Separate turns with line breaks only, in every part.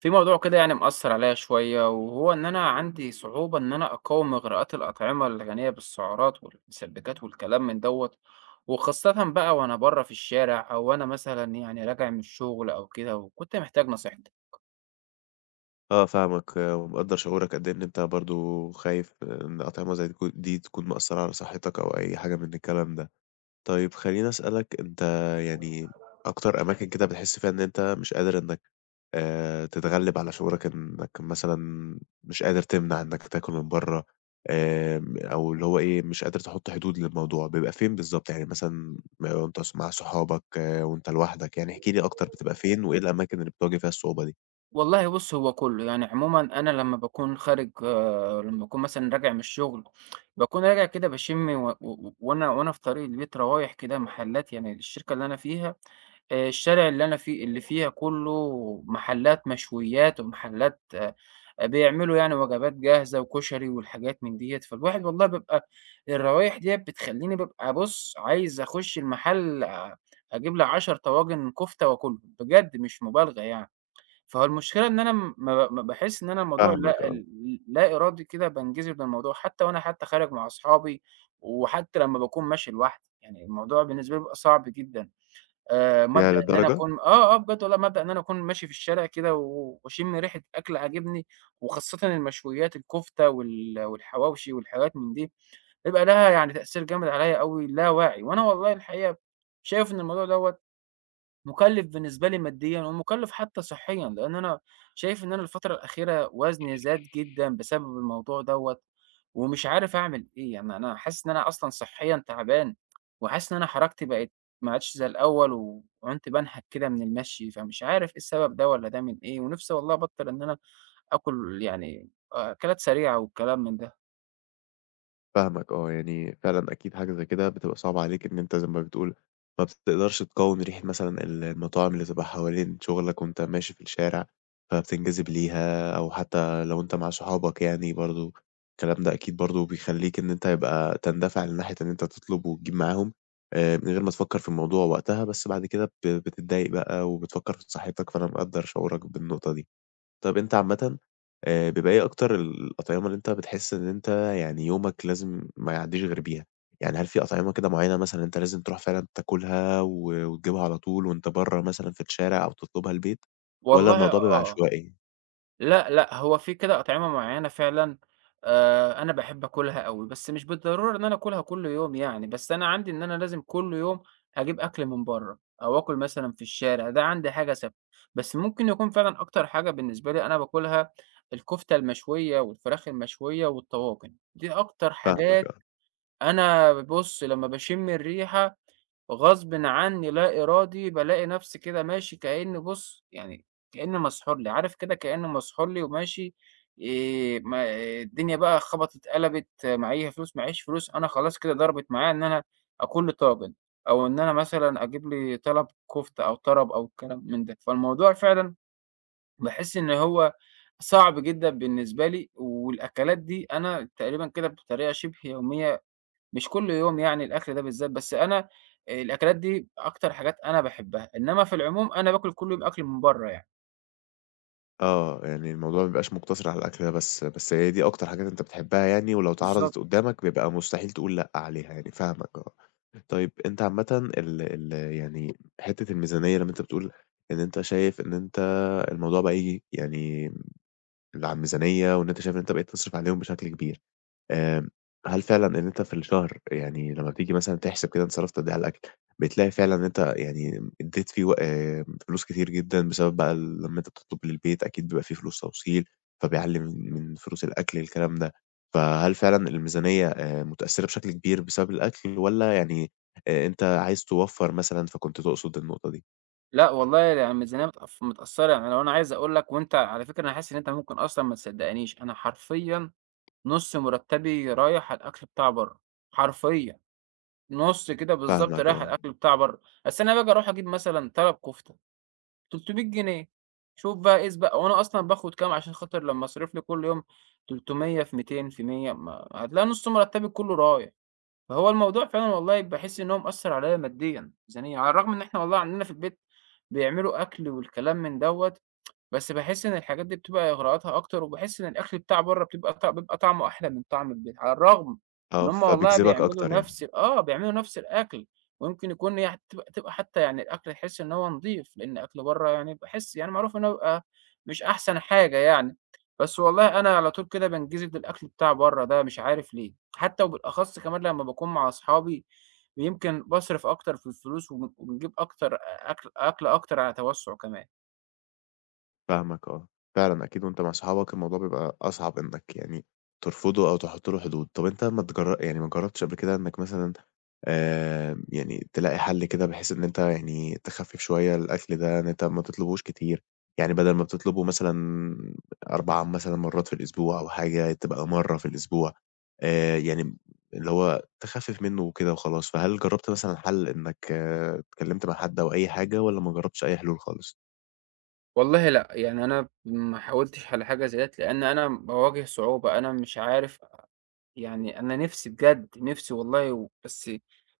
في موضوع كده مأثر عليا شوية، وهو إن أنا عندي صعوبة إن أنا أقاوم إغراءات الأطعمة الغنية بالسعرات والمسبكات والكلام من دوت، وخاصة بقى وأنا بره في الشارع، أو أنا مثلا يعني راجع من الشغل أو كده، وكنت محتاج نصيحتك.
آه فاهمك، آه، ومقدّر شعورك قد إيه إن أنت برضه خايف إن أطعمة زي دي تكون مأثّرة على صحتك أو أي حاجة من الكلام ده. طيب خلّيني أسألك أنت يعني أكتر أماكن كده بتحس فيها إن أنت مش قادر إنّك تتغلِّب على شعورك إنّك مثلًا مش قادر تمنع إنّك تاكل من برّه، أو اللي هو إيه، مش قادر تحُط حدود للموضوع، بيبقى فين بالضبط؟ يعني مثلًا وأنت مع صحابك، آه وأنت لوحدك، يعني احكِ لي أكتر بتبقى فين وإيه الأماكن اللي بتواجه فيها الصعوبة دي؟
والله بُص، هو كُلّه، يعني عمومًا أنا لمّا باكون خارج آه، لمّا باكون مثلًا راجع من الشغل، باكون راجع كده باشم و و وأنا وأنا في طريق البيت راوايح كده محلات، يعني الشركة اللي أنا فيها، الشارع اللي أنا فيه اللي فيها كُلّه محلات مشويات ومحلات، بيعملوا يعني وجبات جاهزة وكشري والحاجات من ديّة، فالواحد والله بيبقى الروايح ديّة بتخلّيني بابقى بُص، عايز أخُش المحل، أجيب لي 10 طواجن كفتة وآكلهم، بجد مش مبالغة يعني. فالمشكلة إن أنا م ما ب ما باحس إن أنا الموضوع
فاهمك
لا
آه.
ال لا إرادي، كده بانجذب للموضوع، حتى وأنا حتى خارج مع أصحابي، وحتى لمّا باكون ماشي لوحدي، يعني الموضوع بالنسبة لي بيبقى صعب جدًا.
ياه
مبدأ إن أنا
للدرجة!
أكون بجد والله مبدأ إن أنا أكون ماشي في الشارع كده واشم ريحة أكل عاجبني، وخاصةً المشويات، الكفتة والحواوشي والحاجات من دي، بيبقى لها يعني تأثير جامد عليَّ أوي لا واعي، وأنا والله الحقيقة شايف إن الموضوع دوّة مُكلِّف بالنسبة لي ماديًا، ومُكلِّف حتى صحيًا، لإن أنا شايف إن أنا الفترة الأخيرة وزني زاد جدًا بسبب الموضوع دوّة، ومش عارف أعمل إيه. يعني أنا حاسس إن أنا أصلًا صحيًا تعبان، وحاسس إن أنا حركتي بقت ما عادش زي الأول، وعنت بانهك كده من المشي، فمش عارف إيه السبب ده والّا ده من إيه، ونِفسي والله أبطّل إن أنا آكل يعني، أكلات سريعة والكلام من ده.
فاهمك آه، يعني فعلًا أكيد حاجة زي كده بتبقى صعبة عليك إن أنت زي ما بتقول ما بتقدرش تقاوم ريحة مثلًا المطاعم اللي تبقى حوالين شغلك وأنت ماشي في الشارع، فبتنجذب ليها أو حتى لو أنت مع صحابك يعني برضه الكلام ده أكيد برضه بيخلّيك إن أنت يبقى تندفع لناحية إن أنت تطلب وتجيب معاهم، من غير ما تفكّر في الموضوع وقتها، بس بعد كده بتتضايق بقى وبتفكّر في صحتك، فأنا مقدّر شعورك بالنقطة دي. طب أنت عامةً بيبقى إيه أكتر الأطعمة اللي أنت بتحس إن أنت يعني يومك لازم ما يعدّيش غير بيها؟ يعني هل في أطعمة كده معيّنة مثلًا أنت لازم تروح فعلًا تاكلها وتجيبها على طول وأنت برّه مثلًا في الشارع أو تطلبها البيت والّا
والله
الموضوع بيبقى
آه.
عشوائي؟
لأ، لأ، هو في كده أطعمة معيّنة فعلًا، أنا باحب آكلها أوي، بس مش بالضرورة إن أنا آكلها كل يوم يعني، بس أنا عندي إن أنا لازم كل يوم أجيب أكل من برّه، أو آكل مثلًا في الشارع. ده عندي حاجة ثابتة. بس ممكن يكون فعلًا أكتر حاجة بالنسبة لي أنا باكلها الكفتة المشوية، والفراخ المشوية، والطواجن، دي أكتر حاجات.
فاهمك
أنا بُص، لمّا باشم الريحة غصبٍ عني لا إرادي بالاقي نفسي كده ماشي كأني بُص، يعني كأني مسحور لي، عارف كده كأني مسحور لي وماشي. ما إيه، الدنيا بقى خبطت قلبت، معايا فلوس، معييش فلوس، أنا خلاص كده ضربت معايا إن أنا أكون لي طاجن، أو إن أنا مثلًا أجيب لي طلب كفتة أو طرب أو الكلام من ده. فالموضوع فعلًا باحس إن هو صعب جدًا بالنسبة لي، والأكلات دي أنا تقريبا كده بطريقة شبه يومية، مش كل يوم يعني الأكل ده بالذات، بس أنا الأكلات دي أكتر حاجات أنا باحبها، إنما في العموم أنا باكل كل يوم أكل من برّه يعني.
آه، يعني الموضوع ما بيبقاش مُقتصِر على الأكل ده بس، بس هي دي أكتر حاجات أنت بتحبّها يعني ولو
بالضبط.
اتعرضت قُدّامك بيبقى مستحيل تقول لأ عليها يعني، فاهمك آه. طيب أنت عامةً ال ال يعني حتّة الميزانية لمّا أنت بتقول إن أنت شايف إن أنت الموضوع بقى ييجي يعني على الميزانية وإن أنت شايف إن أنت بقيت تصرِف عليهم بشكل كبير. آمم، هل فعلًا إن أنت في الشهر يعني لمّا بتيجي مثلًا تحسب كده أنت صرفت قد إيه على الأكل، بتلاقي فعلًا إن أنت يعني ادّيت فيه و فلوس كتير جدًا بسبب بقى لمّا أنت بتطلب للبيت أكيد بيبقى في فلوس توصيل، فبيعلّي من فلوس الأكل الكلام ده، فهل فعلًا الميزانية متأثرة بشكل كبير بسبب الأكل والّا يعني أنت عايز توفّر مثلًا فكنت تقصد النقطة دي؟
لأ والله، يعني الميزانية متقف متأثرة، يعني لو أنا عايز أقول لك، وأنت على فكرة أنا حاسس إن أنت ممكن أصلًا ما تصدقنيش، أنا حرفيًا نُص مرتبي رايح على الأكل بتاع برّه، حرفيًا نُص كده بالضبط
فاهمك
رايح على
آه،
الأكل بتاع برّه. أصل أنا باجي أروح أجيب مثلًا طلب كفتة 300 جنيه، شوف بقى قيس بقى، هو أنا أصلًا باخد كام؟ عشان خاطر لمّا أصرف لي كل يوم 300 في 200 في 100 ما هتلاقي نُص مرتبي كله رايح، فهو الموضوع فعلًا والله باحس إن هو مأثّر عليّا ماديًا، ميزانية، على الرغم إن إحنا والله عندنا في البيت بيعملوا أكل والكلام من دوّة، بس باحس إن الحاجات دي بتبقى إغراءاتها أكتر، وباحس إن الأكل بتاع برّه بتبقى ط بيبقى طعمه أحلى من طعم البيت، على الرغم إن
آه،
هم والله
فبيجذبك
بيعملوا
أكتر يعني.
نفس، بيعملوا نفس الأكل، ويمكن يكون هي تبقى حتى يعني الأكل تحس إن هو نضيف، لإن أكل برّه يعني باحس، يعني معروف إن هو بيبقى مش أحسن حاجة يعني، بس والله أنا على طول كده بانجذب للأكل بتاع برّه ده، مش عارف ليه، حتى وبالأخص كمان لمّا باكون مع أصحابي يمكن باصرف أكتر في الفلوس، وبنجيب أكتر أكل أكتر على توسُّع كمان.
فاهمك آه، فعلًا أكيد وأنت مع صحابك الموضوع بيبقى أصعب إنك يعني ترفضه أو تحط له حدود. طب أنت ما يعني ما جرّبتش قبل كده إنك مثلًا يعني تلاقي حل كده بحيث إن أنت يعني تخفِّف شوية الأكل ده، إن أنت ما تطلبهوش كتير، يعني بدل ما بتطلبه مثلًا 4 مثلًا مرات في الأسبوع أو حاجة، تبقى مرّة في الأسبوع، يعني اللي هو تخفِّف منه وكده وخلاص. فهل جرّبت مثلًا حل إنك اتكلمت مع حد أو أي حاجة والّا ما جرّبتش أي حلول خالص؟
والله لأ، يعني أنا ما حاولتش على حاجة زي ديّة، لأن أنا باواجه صعوبة، أنا مش عارف يعني، أنا نِفْسي بجد، نِفْسي والله و بس،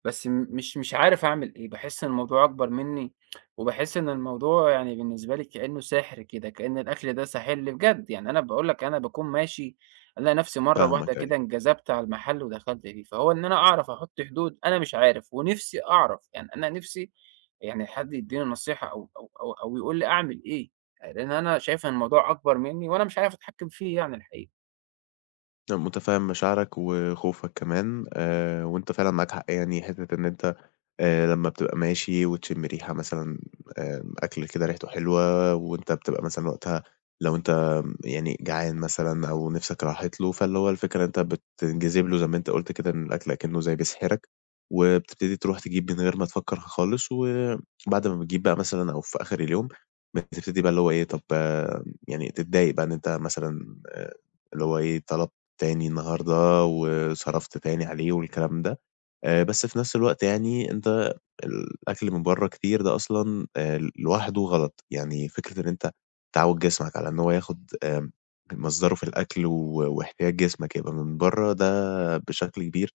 بس م مش مش عارف أعمل إيه، باحس إن الموضوع أكبر منّي، وباحس إن الموضوع يعني بالنسبة لي كإنّه سِحر كده، كإن الأكل ده ساحر لي بجد، يعني أنا باقول لك أنا باكون ماشي ألاقي نَفْسي مرّة واحدة
فاهمك
كده
أيوه.
انجذبت على المحل ودخلت فيه، فهو إن أنا أعرف أحُط حدود أنا مش عارف، ونِفْسي أعرف، يعني أنا نِفْسي يعني حد يدّيني نصيحة أو يقول لي أعمل إيه، لإن أنا شايف إن الموضوع أكبر منّي وأنا مش عارف أتحكّم فيه يعني الحقيقة.
أنا متفهم مشاعرك وخوفك كمان وانت فعلا معاك حق يعني حتة ان انت لما بتبقى ماشي وتشم ريحة مثلا اكل كده ريحته حلوة وانت بتبقى مثلا وقتها لو انت يعني جعان مثلا او نفسك راحت له فاللي هو الفكرة انت بتنجذب له زي ما انت قلت كده ان الاكل اكنه زي بيسحرك، وبتبتدي تروح تجيب من غير ما تفكر خالص وبعد ما بتجيب بقى مثلا او في اخر اليوم بتبتدي بقى اللي هو ايه، طب يعني تتضايق بقى ان انت مثلا آه، اللي هو ايه طلبت تاني النهارده، وصرفت تاني عليه والكلام ده، بس في نفس الوقت يعني أنت الأكل من برّه كتير ده أصلًا لوحده غلط، يعني فكرة إن أنت تعوّد جسمك على إن هو ياخد مصدره في الأكل واحتياج جسمك يبقى من برّه ده بشكل كبير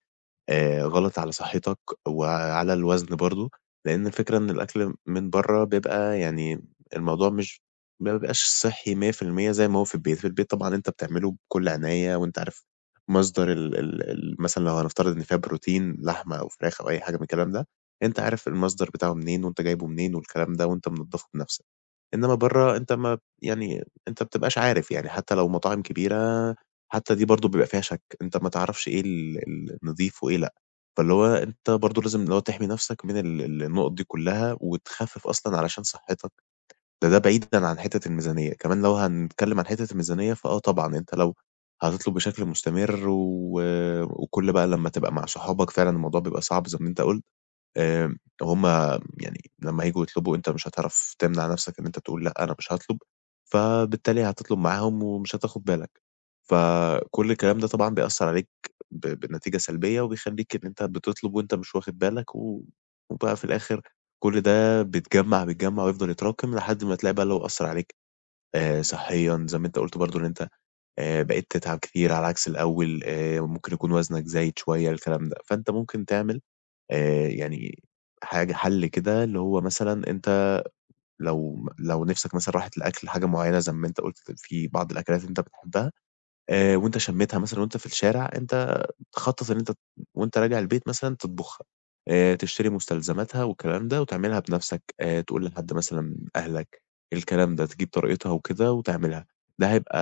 غلط على صحتك وعلى الوزن برضه، لإن الفكرة إن الأكل من برّه بيبقى يعني الموضوع مش ما بيبقاش صحّي 100% زي ما هو في البيت، في البيت طبعًا أنت بتعمله بكل عناية وأنت عارف مصدر ال ال ال مثلًا لو هنفترض إن فيها بروتين لحمة أو فراخ أو أي حاجة من الكلام ده، أنت عارف المصدر بتاعه منين وأنت جايبه منين والكلام ده وأنت منضّفه بنَفْسك. إنما برّه أنت ما يعني أنت ما بتبقاش عارف، يعني حتى لو مطاعم كبيرة، حتى دي برضه بيبقى فيها شَك، أنت ما تعرفش إيه ال ال نضيف وإيه لأ، فاللي هو أنت برضه لازم اللي هو تحمي نَفْسك من ال ال النُقط دي كلّها وتخفِّف أصلًا علشان صحّتك، ده بعيدًا عن حتّة الميزانية، كمان لو هنتكلّم عن حتّة الميزانية فآه طبعًا، أنت لو هتطلب بشكل مستمر وكل بقى لمّا تبقى مع صحابك فعلًا الموضوع بيبقى صعب زي ما أنت قُلت. آآ هُم يعني لمّا هييجوا يطلبوا أنت مش هتعرف تمنع نَفْسك إن أنت تقول لأ أنا مش هاطلب، فبالتالي هتطلب معاهم ومش هتاخد بالك. فكل الكلام ده طبعًا بيأثّر عليك بنتيجة سلبية وبيخلّيك إن أنت بتطلب وأنت مش واخد بالك وبقى في الآخر كل ده بيتجمّع، بيتجمّع ويفضل يتراكم لحد ما تلاقي بقى اللي هو أثّر عليك صحيًا زي ما أنت قُلت برضه إن أنت بقيت تتعب كتير على عكس الأول، ممكن يكون وزنك زايد شوية الكلام ده. فأنت ممكن تعمل يعني حاجة حَل كده اللي هو مثلًا أنت لو نِفْسك مثلًا راحت لأكل حاجة معيّنة زي ما أنت قُلت في بعض الأكلات أنت بتحبها، وأنت شمّيتها مثلًا وأنت في الشارع، أنت تخطّط إن أنت وأنت راجع البيت مثلًا تطبخها، تشتري مستلزماتها والكلام ده وتعملها بنَفْسك، تقول لحد مثلًا أهلك الكلام ده، تجيب طريقتها وكده وتعملها. ده هيبقى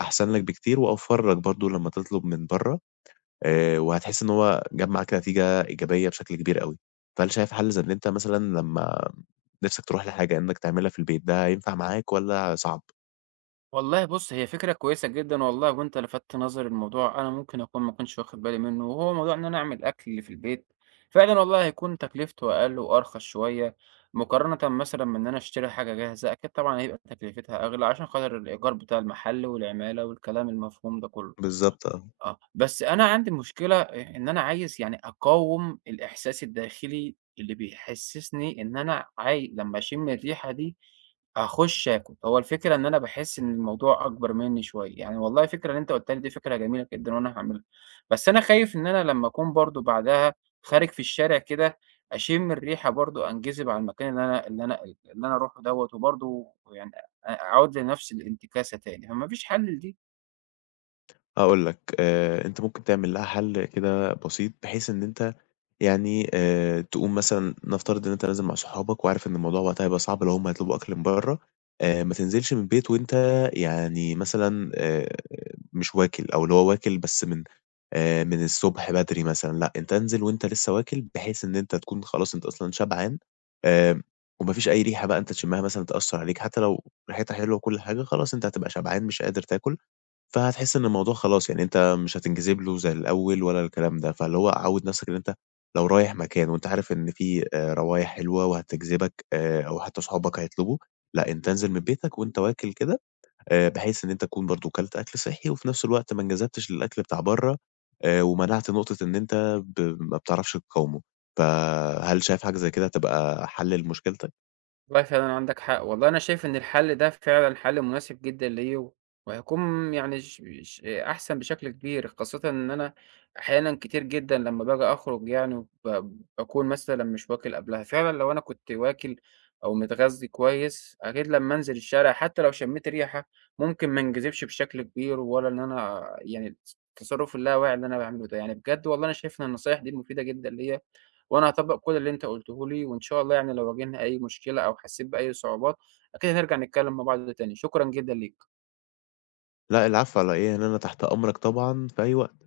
أحسن لك بكتير وأوفَّر لك برضه لمّا تطلب من برّه، وهتحس إن هو جمّع كده نتيجة إيجابية بشكل كبير أوي. فهل شايف حل زي إن أنت مثلًا لمّا نِفْسك تروح لحاجة إنّك تعملها في البيت، ده هينفع معاك والّا صعب؟
والله بُص، هي فكرة كويسة جدًا والله، وأنت لفتت نظري لموضوع أنا ممكن أكون ما كنتش واخد بالي منه، وهو موضوع إن أنا أعمل أكل اللي في البيت، فعلًا والله هيكون تكلفته أقل وأرخص شوية، مقارنةً مثلًا بإن أنا أشتري حاجة جاهزة، أكيد طبعًا هيبقى تكلفتها أغلى عشان خاطر الإيجار بتاع المحل والعمالة والكلام المفهوم ده كله.
بالضبط آه.
آه، بس أنا عندي مشكلة إن أنا عايز يعني أقاوم الإحساس الداخلي اللي بيحسسني إن أنا عاي، لمّا أشم الريحة دي أخُش آكل، هو الفكرة إن أنا باحس إن الموضوع أكبر منّي شوية، يعني والله الفكرة اللي أنت قُلتها لي دي فكرة جميلة جدًا وأنا هاعملها، بس أنا خايف إن أنا لمّا أكون برضه بعدها خارج في الشارع كده أشم الريحة برضه أنجذب على المكان اللي أنا أروحه دوّة، وبرضه يعني أعود لنفس الانتكاسة تاني، فما فيش حل لدي.
هاقول لك، أنت ممكن تعمل لها حل كده بسيط بحيث إن أنت يعني تقوم مثلًا نفترض إن أنت نازل مع صحابك وعارف إن الموضوع وقتها هيبقى صعب لو هُم هيطلبوا أكل من برّه، ما تنزلش من البيت وأنت يعني مثلًا مش واكل، أو اللي هو واكل بس من الصبح بدري مثلًا، لأ أنت انزل وأنت لسه واكل، بحيث إن أنت تكون خلاص أنت أصلًا شبعان، آآ وما فيش أي ريحة بقى أنت تشمها مثلًا تأثّر عليك، حتى لو ريحتها حلوة وكل حاجة، خلاص أنت هتبقى شبعان مش قادر تاكل. فهتحس إن الموضوع خلاص يعني أنت مش هتنجذب له زي الأول ولا الكلام ده، فاللي هو عوّد نفسك إن أنت لو رايح مكان وأنت عارف إن في روايح حلوة وهتجذبك، أو حتى صحابك هيطلبوا، لأ أنت انزل من بيتك وأنت واكل كده، بحيث إن أنت تكون برضه كلت أكل صحّي وفي نفس الوقت ما انجذبتش للأكل بتاع برّه، ومنعت نقطة إن أنت ما بتعرفش تقاومه، فهل شايف حاجة زي كده هتبقى حل لمشكلتك؟
والله فعلًا عندك حق، والله أنا شايف إن الحل ده فعلًا حل مناسب جدًا ليّا، وهيكون يعني ش ش أحسن بشكل كبير، خاصةً إن أنا أحيانًا كتير جدًا لمّا باجي أخرج يعني باكون مثلًا مش واكل قبلها، فعلًا لو أنا كنت واكل أو متغذي كويس، أكيد لمّا أنزل الشارع حتى لو شميت ريحة ممكن ما انجذبش بشكل كبير، ولا إن أنا يعني التصرف اللاواعي اللي أنا باعمله ده، يعني بجد والله أنا شايف إن النصايح دي مفيدة جدًا ليّا. وأنا هاطبّق كل اللي أنت قُلته لي، وإن شاء الله يعني لو واجهنا أي مشكلة أو حسّيت بأي صعوبات، أكيد هنرجع نتكلّم مع بعض تاني، شكرًا جدًا ليك.
لأ العفو على إيه، يعني أنا تحت أمرك طبعًا في أي وقت.